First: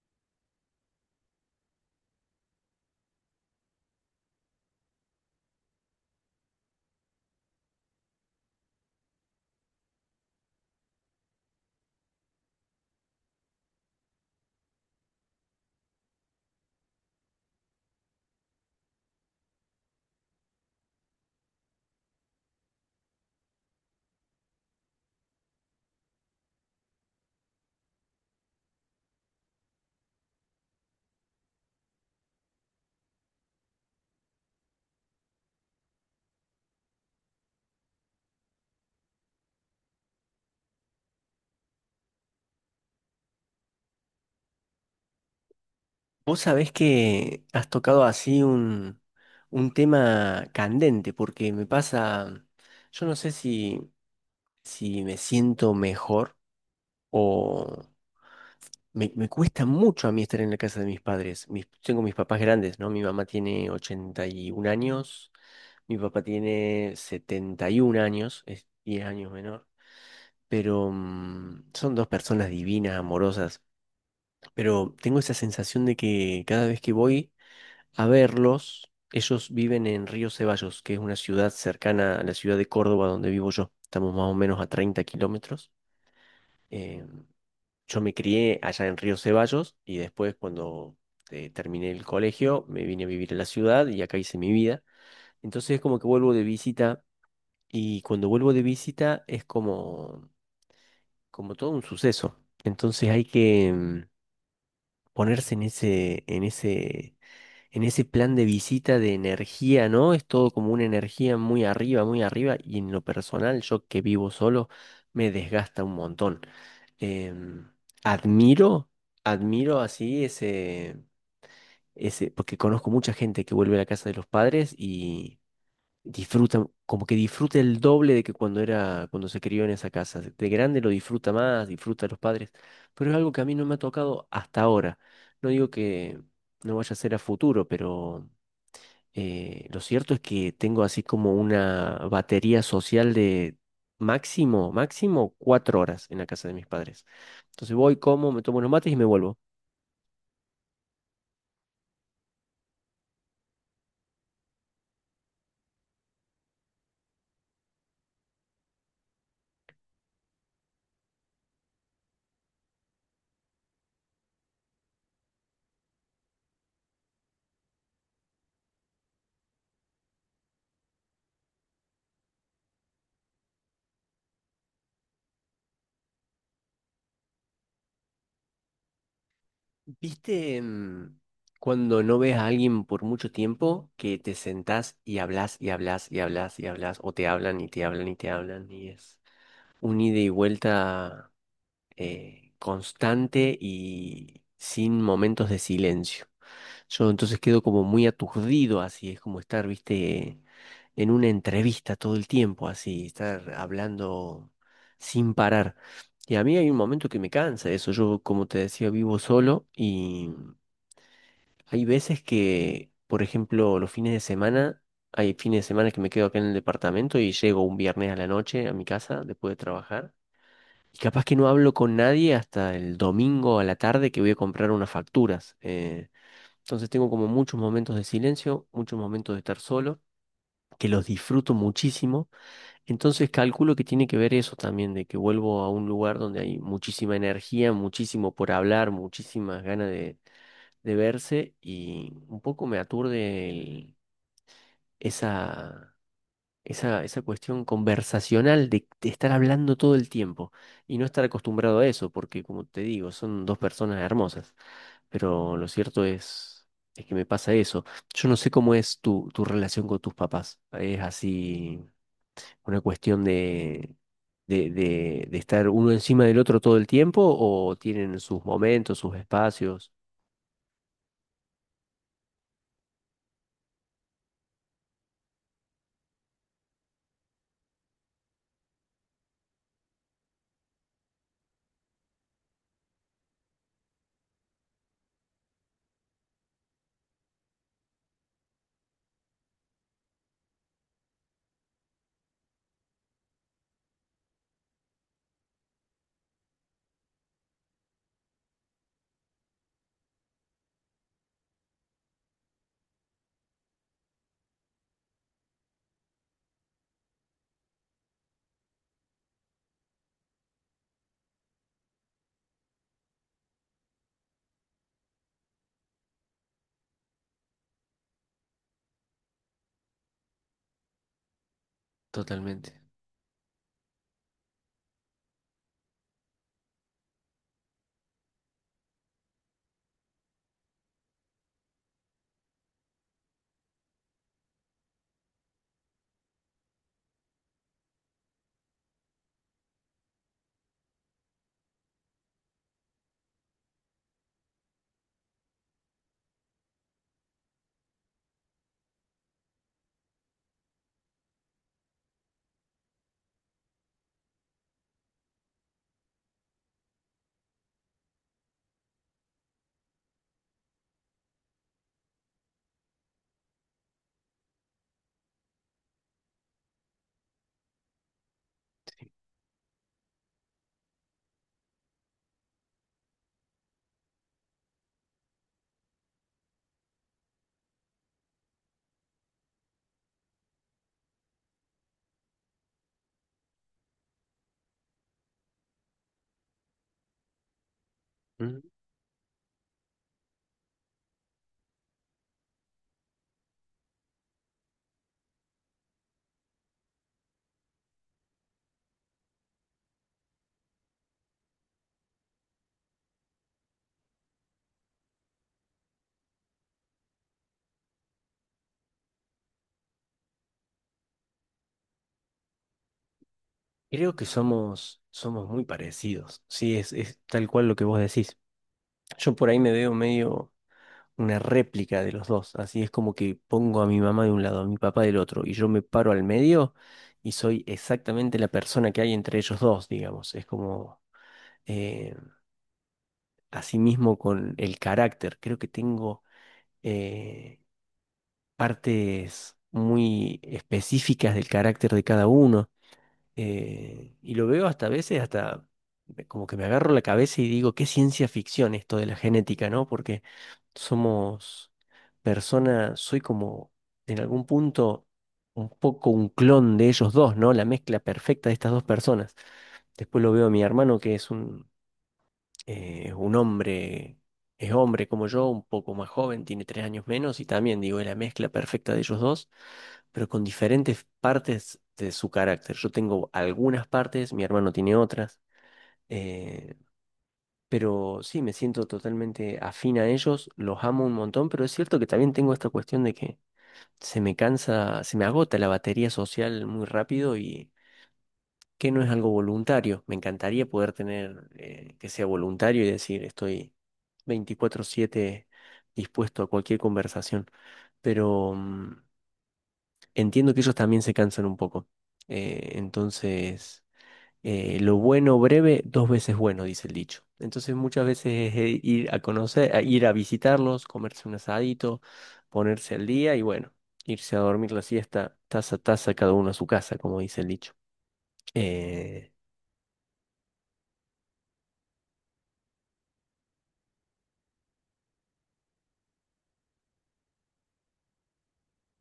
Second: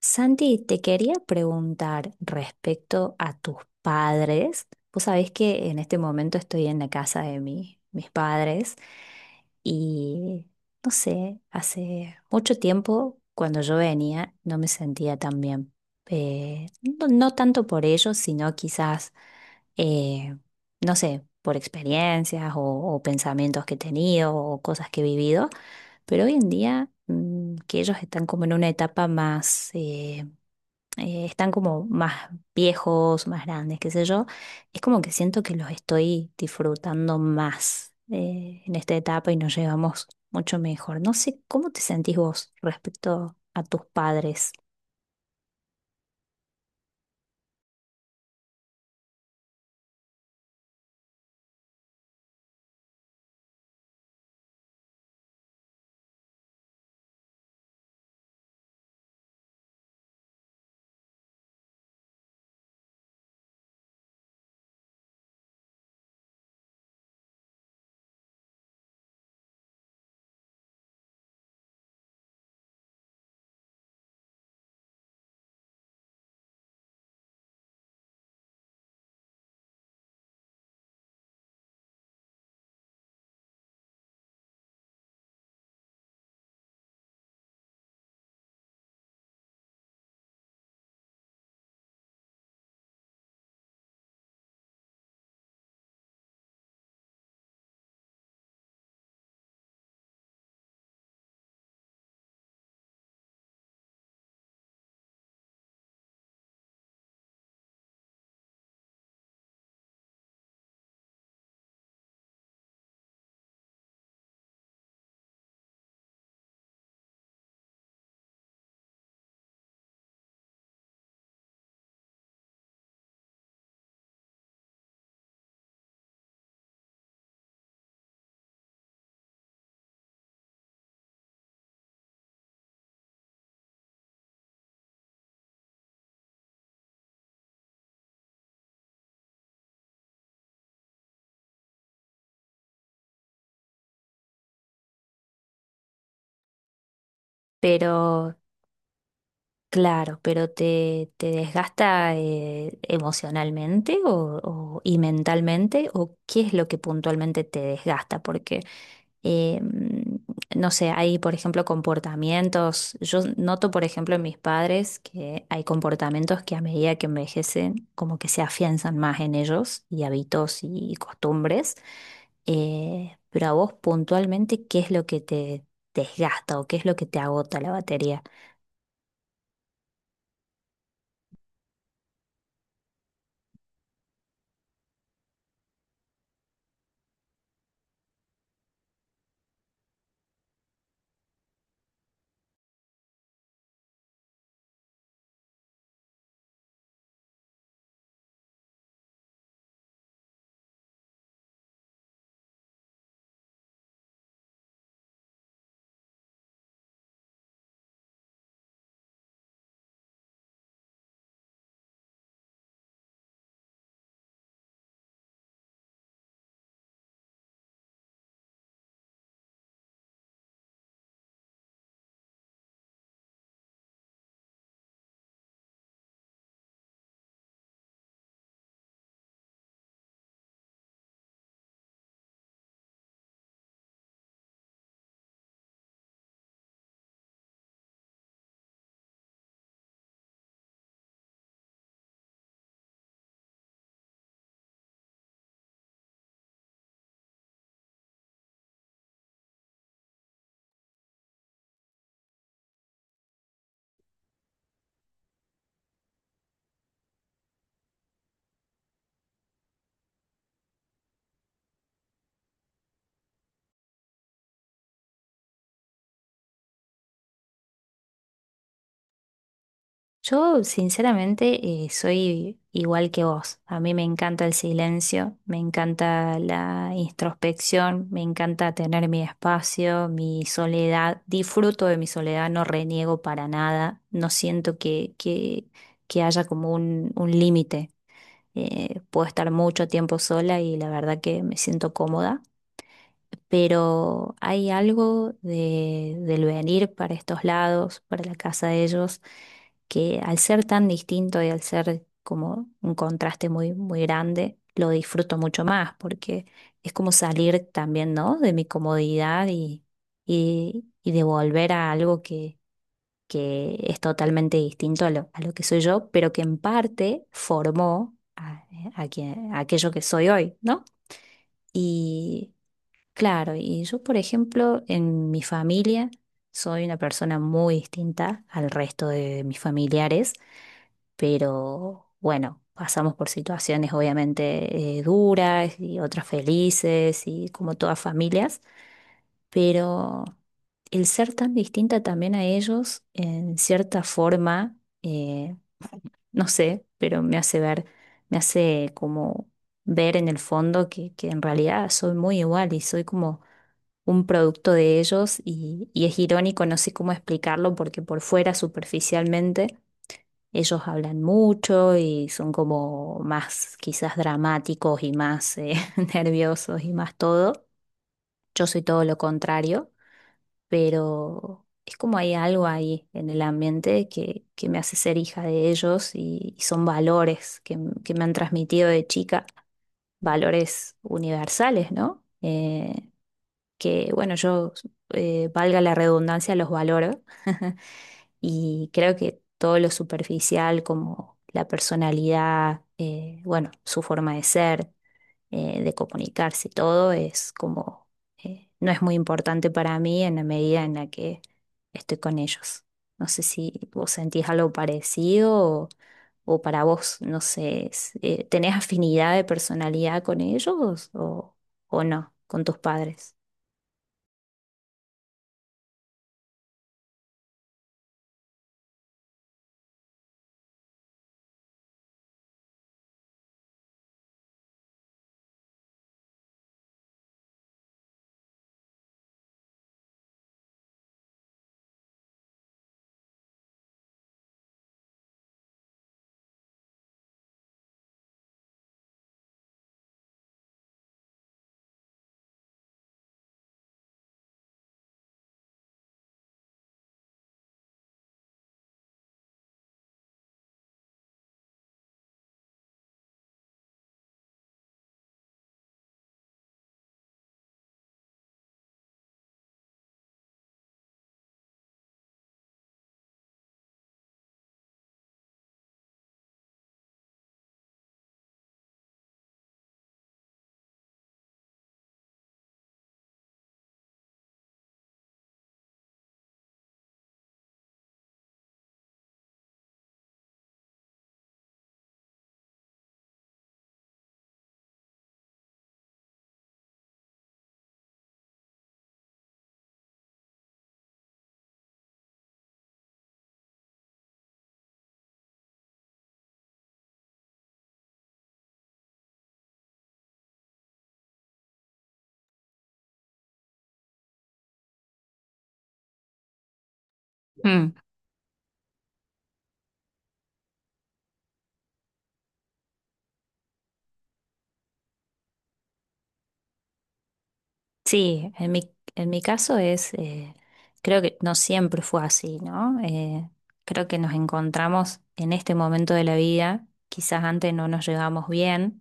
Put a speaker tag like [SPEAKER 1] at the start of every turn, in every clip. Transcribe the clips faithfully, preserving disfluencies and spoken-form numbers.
[SPEAKER 1] Santi, te quería preguntar respecto a tus padres. Vos sabés que en este momento estoy en la casa de mi- mis padres y no sé, hace mucho tiempo cuando yo venía no me sentía tan bien. Eh, no, no tanto por ellos, sino quizás, eh, no sé, por experiencias o, o pensamientos que he tenido o cosas que he vivido, pero hoy en día mm, que ellos están como en una etapa más eh, eh, están como más viejos, más grandes, qué sé yo. Es como que siento que los estoy disfrutando más eh, en esta etapa y nos llevamos mucho mejor. No sé cómo te sentís vos respecto a tus padres,
[SPEAKER 2] Vos sabés que has tocado así un, un tema candente, porque me pasa, yo no sé si, si me siento mejor o me, me cuesta mucho a mí estar en la casa de mis padres. Mis- tengo mis papás grandes, ¿no? Mi mamá tiene ochenta y un años, mi papá tiene setenta y un años, es diez años menor, pero mm, son dos personas divinas, amorosas, pero tengo esa sensación de que cada vez que voy a verlos. Ellos viven en Río Ceballos, que es una ciudad cercana a la ciudad de Córdoba donde vivo yo. Estamos más o menos a treinta kilómetros. Eh, yo me crié allá en Río Ceballos y después cuando eh, terminé el colegio me vine a vivir a la ciudad y acá hice mi vida. Entonces es como que vuelvo de visita y cuando vuelvo de visita es como, como todo un suceso. Entonces hay que mm, ponerse en ese, en ese en ese plan de visita de energía, ¿no? Es todo como una energía muy arriba, muy arriba, y en lo personal, yo que vivo solo, me desgasta un montón. Em, admiro, admiro así ese, ese, porque conozco mucha gente que vuelve a la casa de los padres y disfruta, como que disfruta el doble de que cuando era, cuando se crió en esa casa. De grande lo disfruta más, disfruta a los padres, pero es algo que a mí no me ha tocado hasta ahora. No digo que no vaya a ser a futuro, pero eh, lo cierto es que tengo así como una batería social de máximo, máximo cuatro horas en la casa de mis padres. Entonces voy, como,
[SPEAKER 1] pero
[SPEAKER 2] me tomo unos mates y me vuelvo.
[SPEAKER 1] claro, pero ¿te, te desgasta eh, emocionalmente o, o- y mentalmente? ¿O qué es lo que puntualmente te desgasta? Porque, eh, mm, no sé, hay, por ejemplo, comportamientos. Yo noto, por ejemplo, en mis padres que hay comportamientos que a medida que envejecen, como que se afianzan más en ellos y hábitos y costumbres. Eh, pero a vos puntualmente, ¿qué es lo que te desgasta o qué es lo que te agota la batería?
[SPEAKER 2] ¿Viste mm, cuando no ves a alguien por mucho tiempo que te sentás y hablas y hablas y hablas y hablas o te hablan y te hablan y te hablan y es un ida y vuelta eh, constante y sin momentos de silencio? Yo entonces quedo como muy aturdido, así es como estar, viste, en una entrevista todo el tiempo, así, estar hablando sin parar. Y a mí hay un momento que me cansa eso. Yo, como te decía, vivo solo y hay veces que, por ejemplo, los fines de semana, hay fines de semana que me quedo acá en el departamento y llego un viernes a la noche a mi casa después de trabajar. Y capaz que no hablo con nadie hasta el domingo a la tarde que voy a comprar unas facturas. eh, entonces tengo como muchos momentos de silencio, muchos momentos de estar solo, que los disfruto muchísimo. Entonces calculo que tiene que ver eso también, de que vuelvo a un lugar donde hay muchísima energía, muchísimo por hablar, muchísimas ganas de, de verse y un poco me aturde el- esa esa, esa cuestión conversacional de, de estar hablando todo el tiempo y no estar acostumbrado a eso, porque como te digo, son dos personas hermosas, pero lo cierto es, es que me pasa eso. Yo no sé cómo es tu, tu relación con tus papás, es así una cuestión de, de, de, de estar uno encima del otro todo el tiempo o tienen sus momentos, sus espacios.
[SPEAKER 1] Yo, sinceramente, eh, soy igual que vos. A mí me encanta el silencio, me encanta la introspección, me encanta tener mi espacio, mi soledad. Disfruto de mi soledad, no reniego para nada. No siento que, que, que haya como un, un límite. Eh, puedo estar mucho tiempo sola y la verdad que me siento cómoda, pero hay algo de, del venir para estos lados, para la casa de ellos, que al ser tan distinto y al ser como un contraste muy, muy grande, lo disfruto mucho más, porque es como salir también, ¿no?, de mi comodidad y, y, y de volver a algo que, que es totalmente distinto a lo, a lo que soy yo, pero que en parte formó a, a quien- a aquello que soy hoy, ¿no? Y
[SPEAKER 2] Totalmente.
[SPEAKER 1] claro, y yo, por ejemplo, en mi familia soy una persona muy distinta al resto de mis familiares, pero bueno, pasamos por situaciones obviamente eh, duras y otras felices y como todas familias, pero el ser tan distinta también a ellos, en cierta forma, eh, no sé, pero me hace ver, me hace como ver en el fondo que, que en realidad soy muy igual y soy como un producto de ellos y, y es irónico, no sé cómo explicarlo, porque por fuera, superficialmente, ellos hablan mucho y son como más quizás dramáticos y más eh, nerviosos y más todo. Yo soy todo lo contrario, pero es como hay algo ahí en el ambiente que, que me hace ser hija de ellos y, y son valores que, m- que me han transmitido de chica, valores universales, ¿no? Eh, que, bueno, yo, eh, valga la redundancia, los valoro
[SPEAKER 2] Mm,
[SPEAKER 1] y creo que todo lo superficial como la personalidad, eh, bueno, su forma de ser, eh, de comunicarse, todo es como, eh, no es muy importante para mí en la medida en la que estoy con ellos. No sé si vos sentís algo parecido o, o para vos, no sé, es- eh, ¿tenés afinidad de personalidad con ellos o, o no, con tus padres?
[SPEAKER 2] Creo que somos, somos muy parecidos. Sí, es, es tal cual lo que vos decís. Yo por ahí me veo medio una réplica de los dos, así es como que pongo a mi mamá de un lado, a mi papá del otro, y yo me paro al medio y soy exactamente la persona que hay entre ellos dos, digamos. Es como eh, así mismo con el carácter. Creo que tengo eh, partes muy específicas del carácter de cada uno. Eh, y lo veo hasta a veces, hasta me- como que me agarro la cabeza y digo, qué ciencia ficción esto de la genética, ¿no? Porque somos personas, soy como en algún punto un poco un clon de ellos dos, ¿no? La mezcla perfecta de estas dos personas. Después lo veo a mi hermano, que es un, eh, es un hombre, es hombre como yo, un poco más joven, tiene tres años menos y también, digo, es la mezcla perfecta de ellos dos, pero con diferentes partes de su carácter. Yo tengo algunas partes, mi hermano tiene otras, eh, pero sí, me siento totalmente afín a ellos, los amo un montón, pero es cierto que también tengo esta cuestión de que se me cansa, se me agota la batería social muy rápido y que no es algo voluntario. Me encantaría poder tener eh, que sea voluntario y decir estoy veinticuatro siete dispuesto a cualquier conversación, pero mm, entiendo que ellos también se cansan un poco. Eh, entonces, eh, lo bueno breve, dos veces bueno, dice el dicho. Entonces muchas veces es eh, ir a conocer, a ir a visitarlos, comerse un asadito, ponerse al día y bueno, irse a dormir la siesta, taza a taza, cada uno a su casa, como dice el dicho.
[SPEAKER 1] Sí, en mi, en
[SPEAKER 2] Eh,
[SPEAKER 1] mi caso es, eh, creo que no siempre fue así, ¿no? Eh, creo que nos encontramos en este momento de la vida, quizás antes no nos llevamos bien.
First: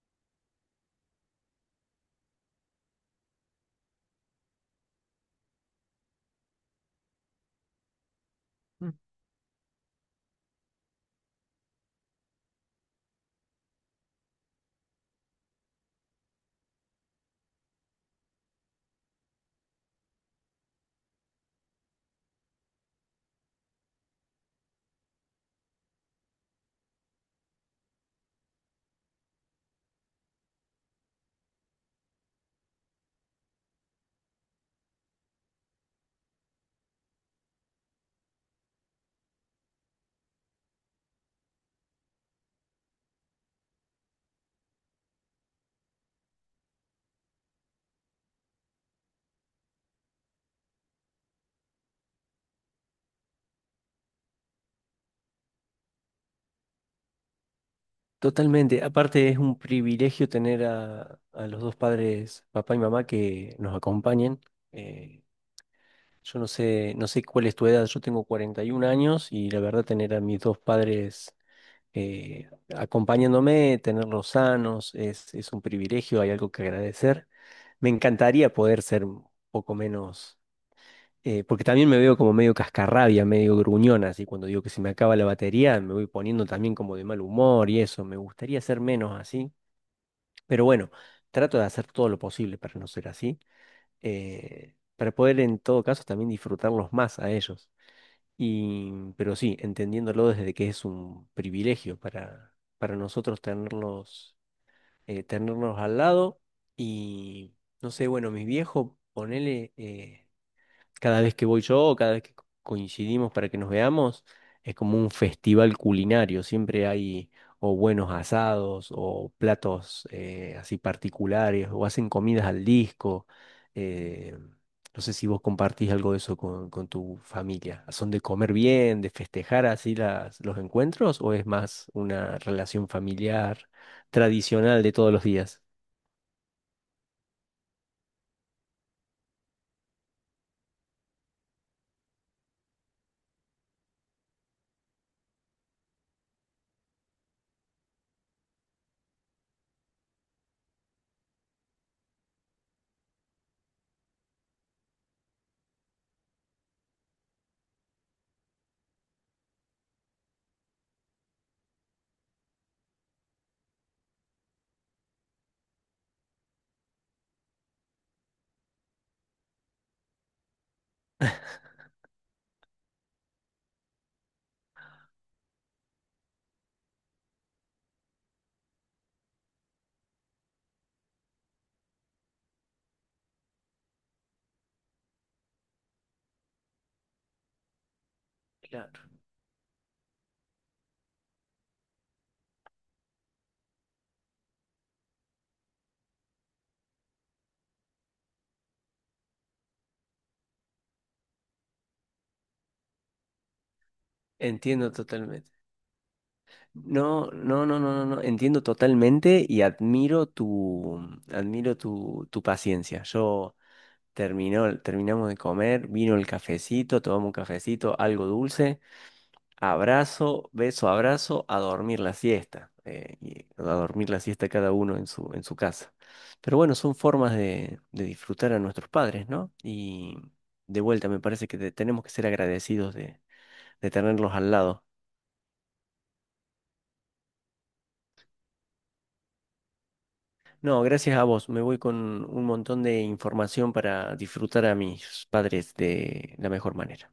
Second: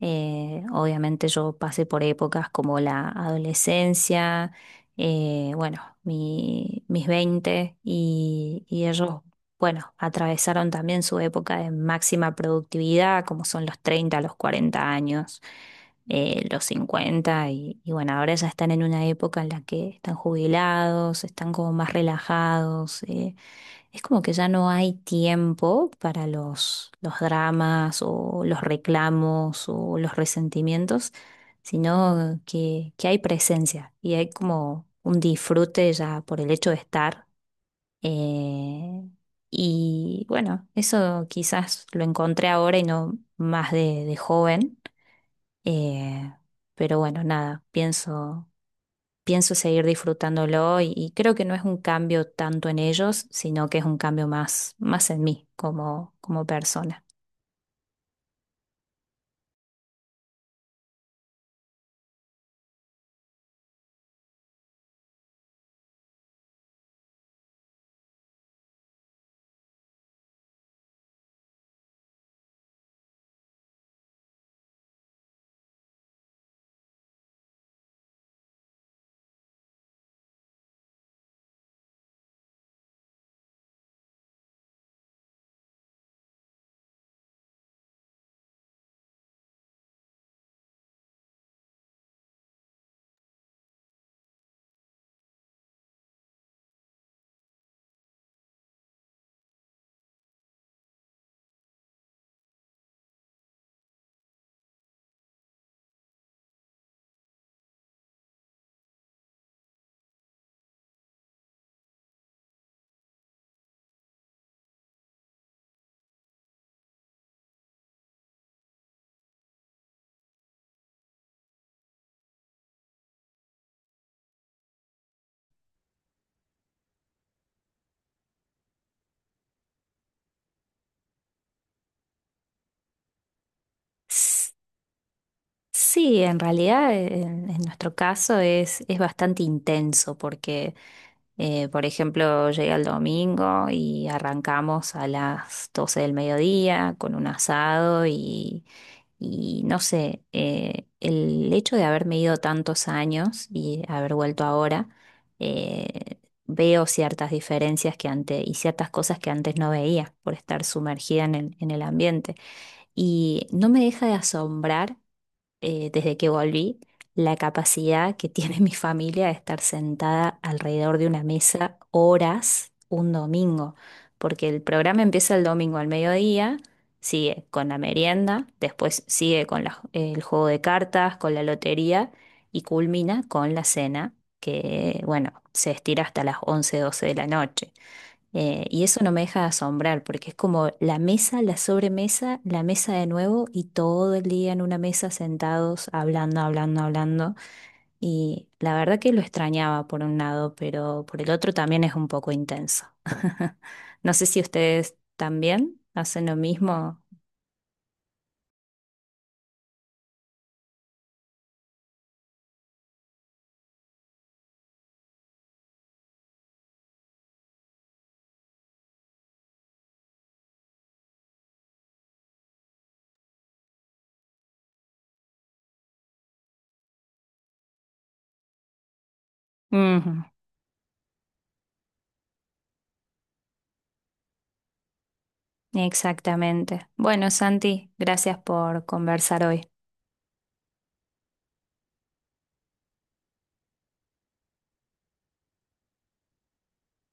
[SPEAKER 1] Eh, obviamente yo pasé por épocas como la adolescencia, eh, bueno, mi- mis veinte y, y ellos, bueno, atravesaron también su época de máxima productividad, como son los treinta los cuarenta años, eh, los cincuenta y, y bueno, ahora ya están en una época en la que están jubilados, están como más relajados. Eh, es como que ya no hay tiempo para los, los dramas o los reclamos o los resentimientos, sino que, que hay presencia y hay como un disfrute ya por el hecho de estar. eh, y bueno, eso quizás lo encontré ahora y no más de, de joven, eh, pero bueno, nada, pienso pienso seguir disfrutándolo y, y creo que no es un cambio tanto en ellos, sino que es un cambio más, más en mí como, como persona.
[SPEAKER 2] Totalmente. Aparte es un privilegio tener a, a los dos padres, papá y mamá, que nos acompañen. Eh, yo no sé, no sé cuál es tu edad, yo tengo cuarenta y un años y la verdad tener a mis dos padres eh, acompañándome, tenerlos sanos, es, es un privilegio, hay algo que agradecer. Me encantaría poder ser un poco menos, eh, porque también me veo como medio cascarrabia, medio gruñona, así cuando digo que se me acaba la batería, me voy poniendo también como de mal humor y eso, me gustaría ser menos así. Pero bueno, trato de hacer todo lo posible para no ser así, eh, para poder en todo caso también disfrutarlos más a ellos. Y, pero sí, entendiéndolo desde que es un privilegio para, para, nosotros tenerlos, eh, tenerlos al lado. Y no sé, bueno, mis viejos, ponele, eh, cada vez que voy yo o cada vez que co- coincidimos para que nos veamos, es como un festival culinario. Siempre hay o buenos asados o platos eh, así particulares o hacen comidas al disco. Eh, no sé si vos compartís algo de eso con, con tu familia. ¿Son de comer bien, de festejar así las, los encuentros o es más una relación familiar
[SPEAKER 1] S-
[SPEAKER 2] tradicional de todos los días?
[SPEAKER 1] Sí, en realidad eh, en, en nuestro caso es, es bastante intenso porque Eh, por ejemplo, llegué el domingo y arrancamos a las doce del mediodía con un asado y, y no sé, eh, el hecho de haberme ido tantos años y haber vuelto ahora, eh, veo ciertas diferencias que antes y ciertas cosas que antes no veía por estar sumergida en el, en el ambiente. Y no me deja de asombrar eh, desde que volví, la capacidad que tiene mi familia de estar sentada alrededor de una mesa horas un domingo, porque el programa empieza el domingo al mediodía, sigue con la merienda, después sigue con la- el juego de cartas, con la lotería y culmina con la cena, que bueno, se estira hasta las once doce de la noche. Eh, y
[SPEAKER 2] Claro,
[SPEAKER 1] eso no me deja de asombrar, porque es como la mesa, la sobremesa, la mesa de nuevo y todo el día en una mesa sentados, hablando, hablando, hablando. Y la verdad que lo extrañaba por un lado, pero por el otro también es un poco intenso. No sé si
[SPEAKER 2] entiendo
[SPEAKER 1] ustedes
[SPEAKER 2] totalmente.
[SPEAKER 1] también hacen lo mismo.
[SPEAKER 2] No, no, no, no, no, no, entiendo totalmente y admiro tu, admiro tu, tu paciencia. Yo terminó, terminamos de comer, vino el cafecito, tomamos un cafecito, algo dulce, abrazo, beso, abrazo, a dormir la siesta, eh, y a dormir la siesta cada uno en su, en su casa. Pero bueno, son formas de, de disfrutar a nuestros padres, ¿no? Y
[SPEAKER 1] Ujú,
[SPEAKER 2] de vuelta, me parece que te- tenemos que ser agradecidos de, de, tenerlos al lado.
[SPEAKER 1] exactamente. Bueno, Santi, gracias por conversar hoy.
[SPEAKER 2] No, gracias a vos. Me voy con un montón de información para disfrutar a mis padres de la mejor manera.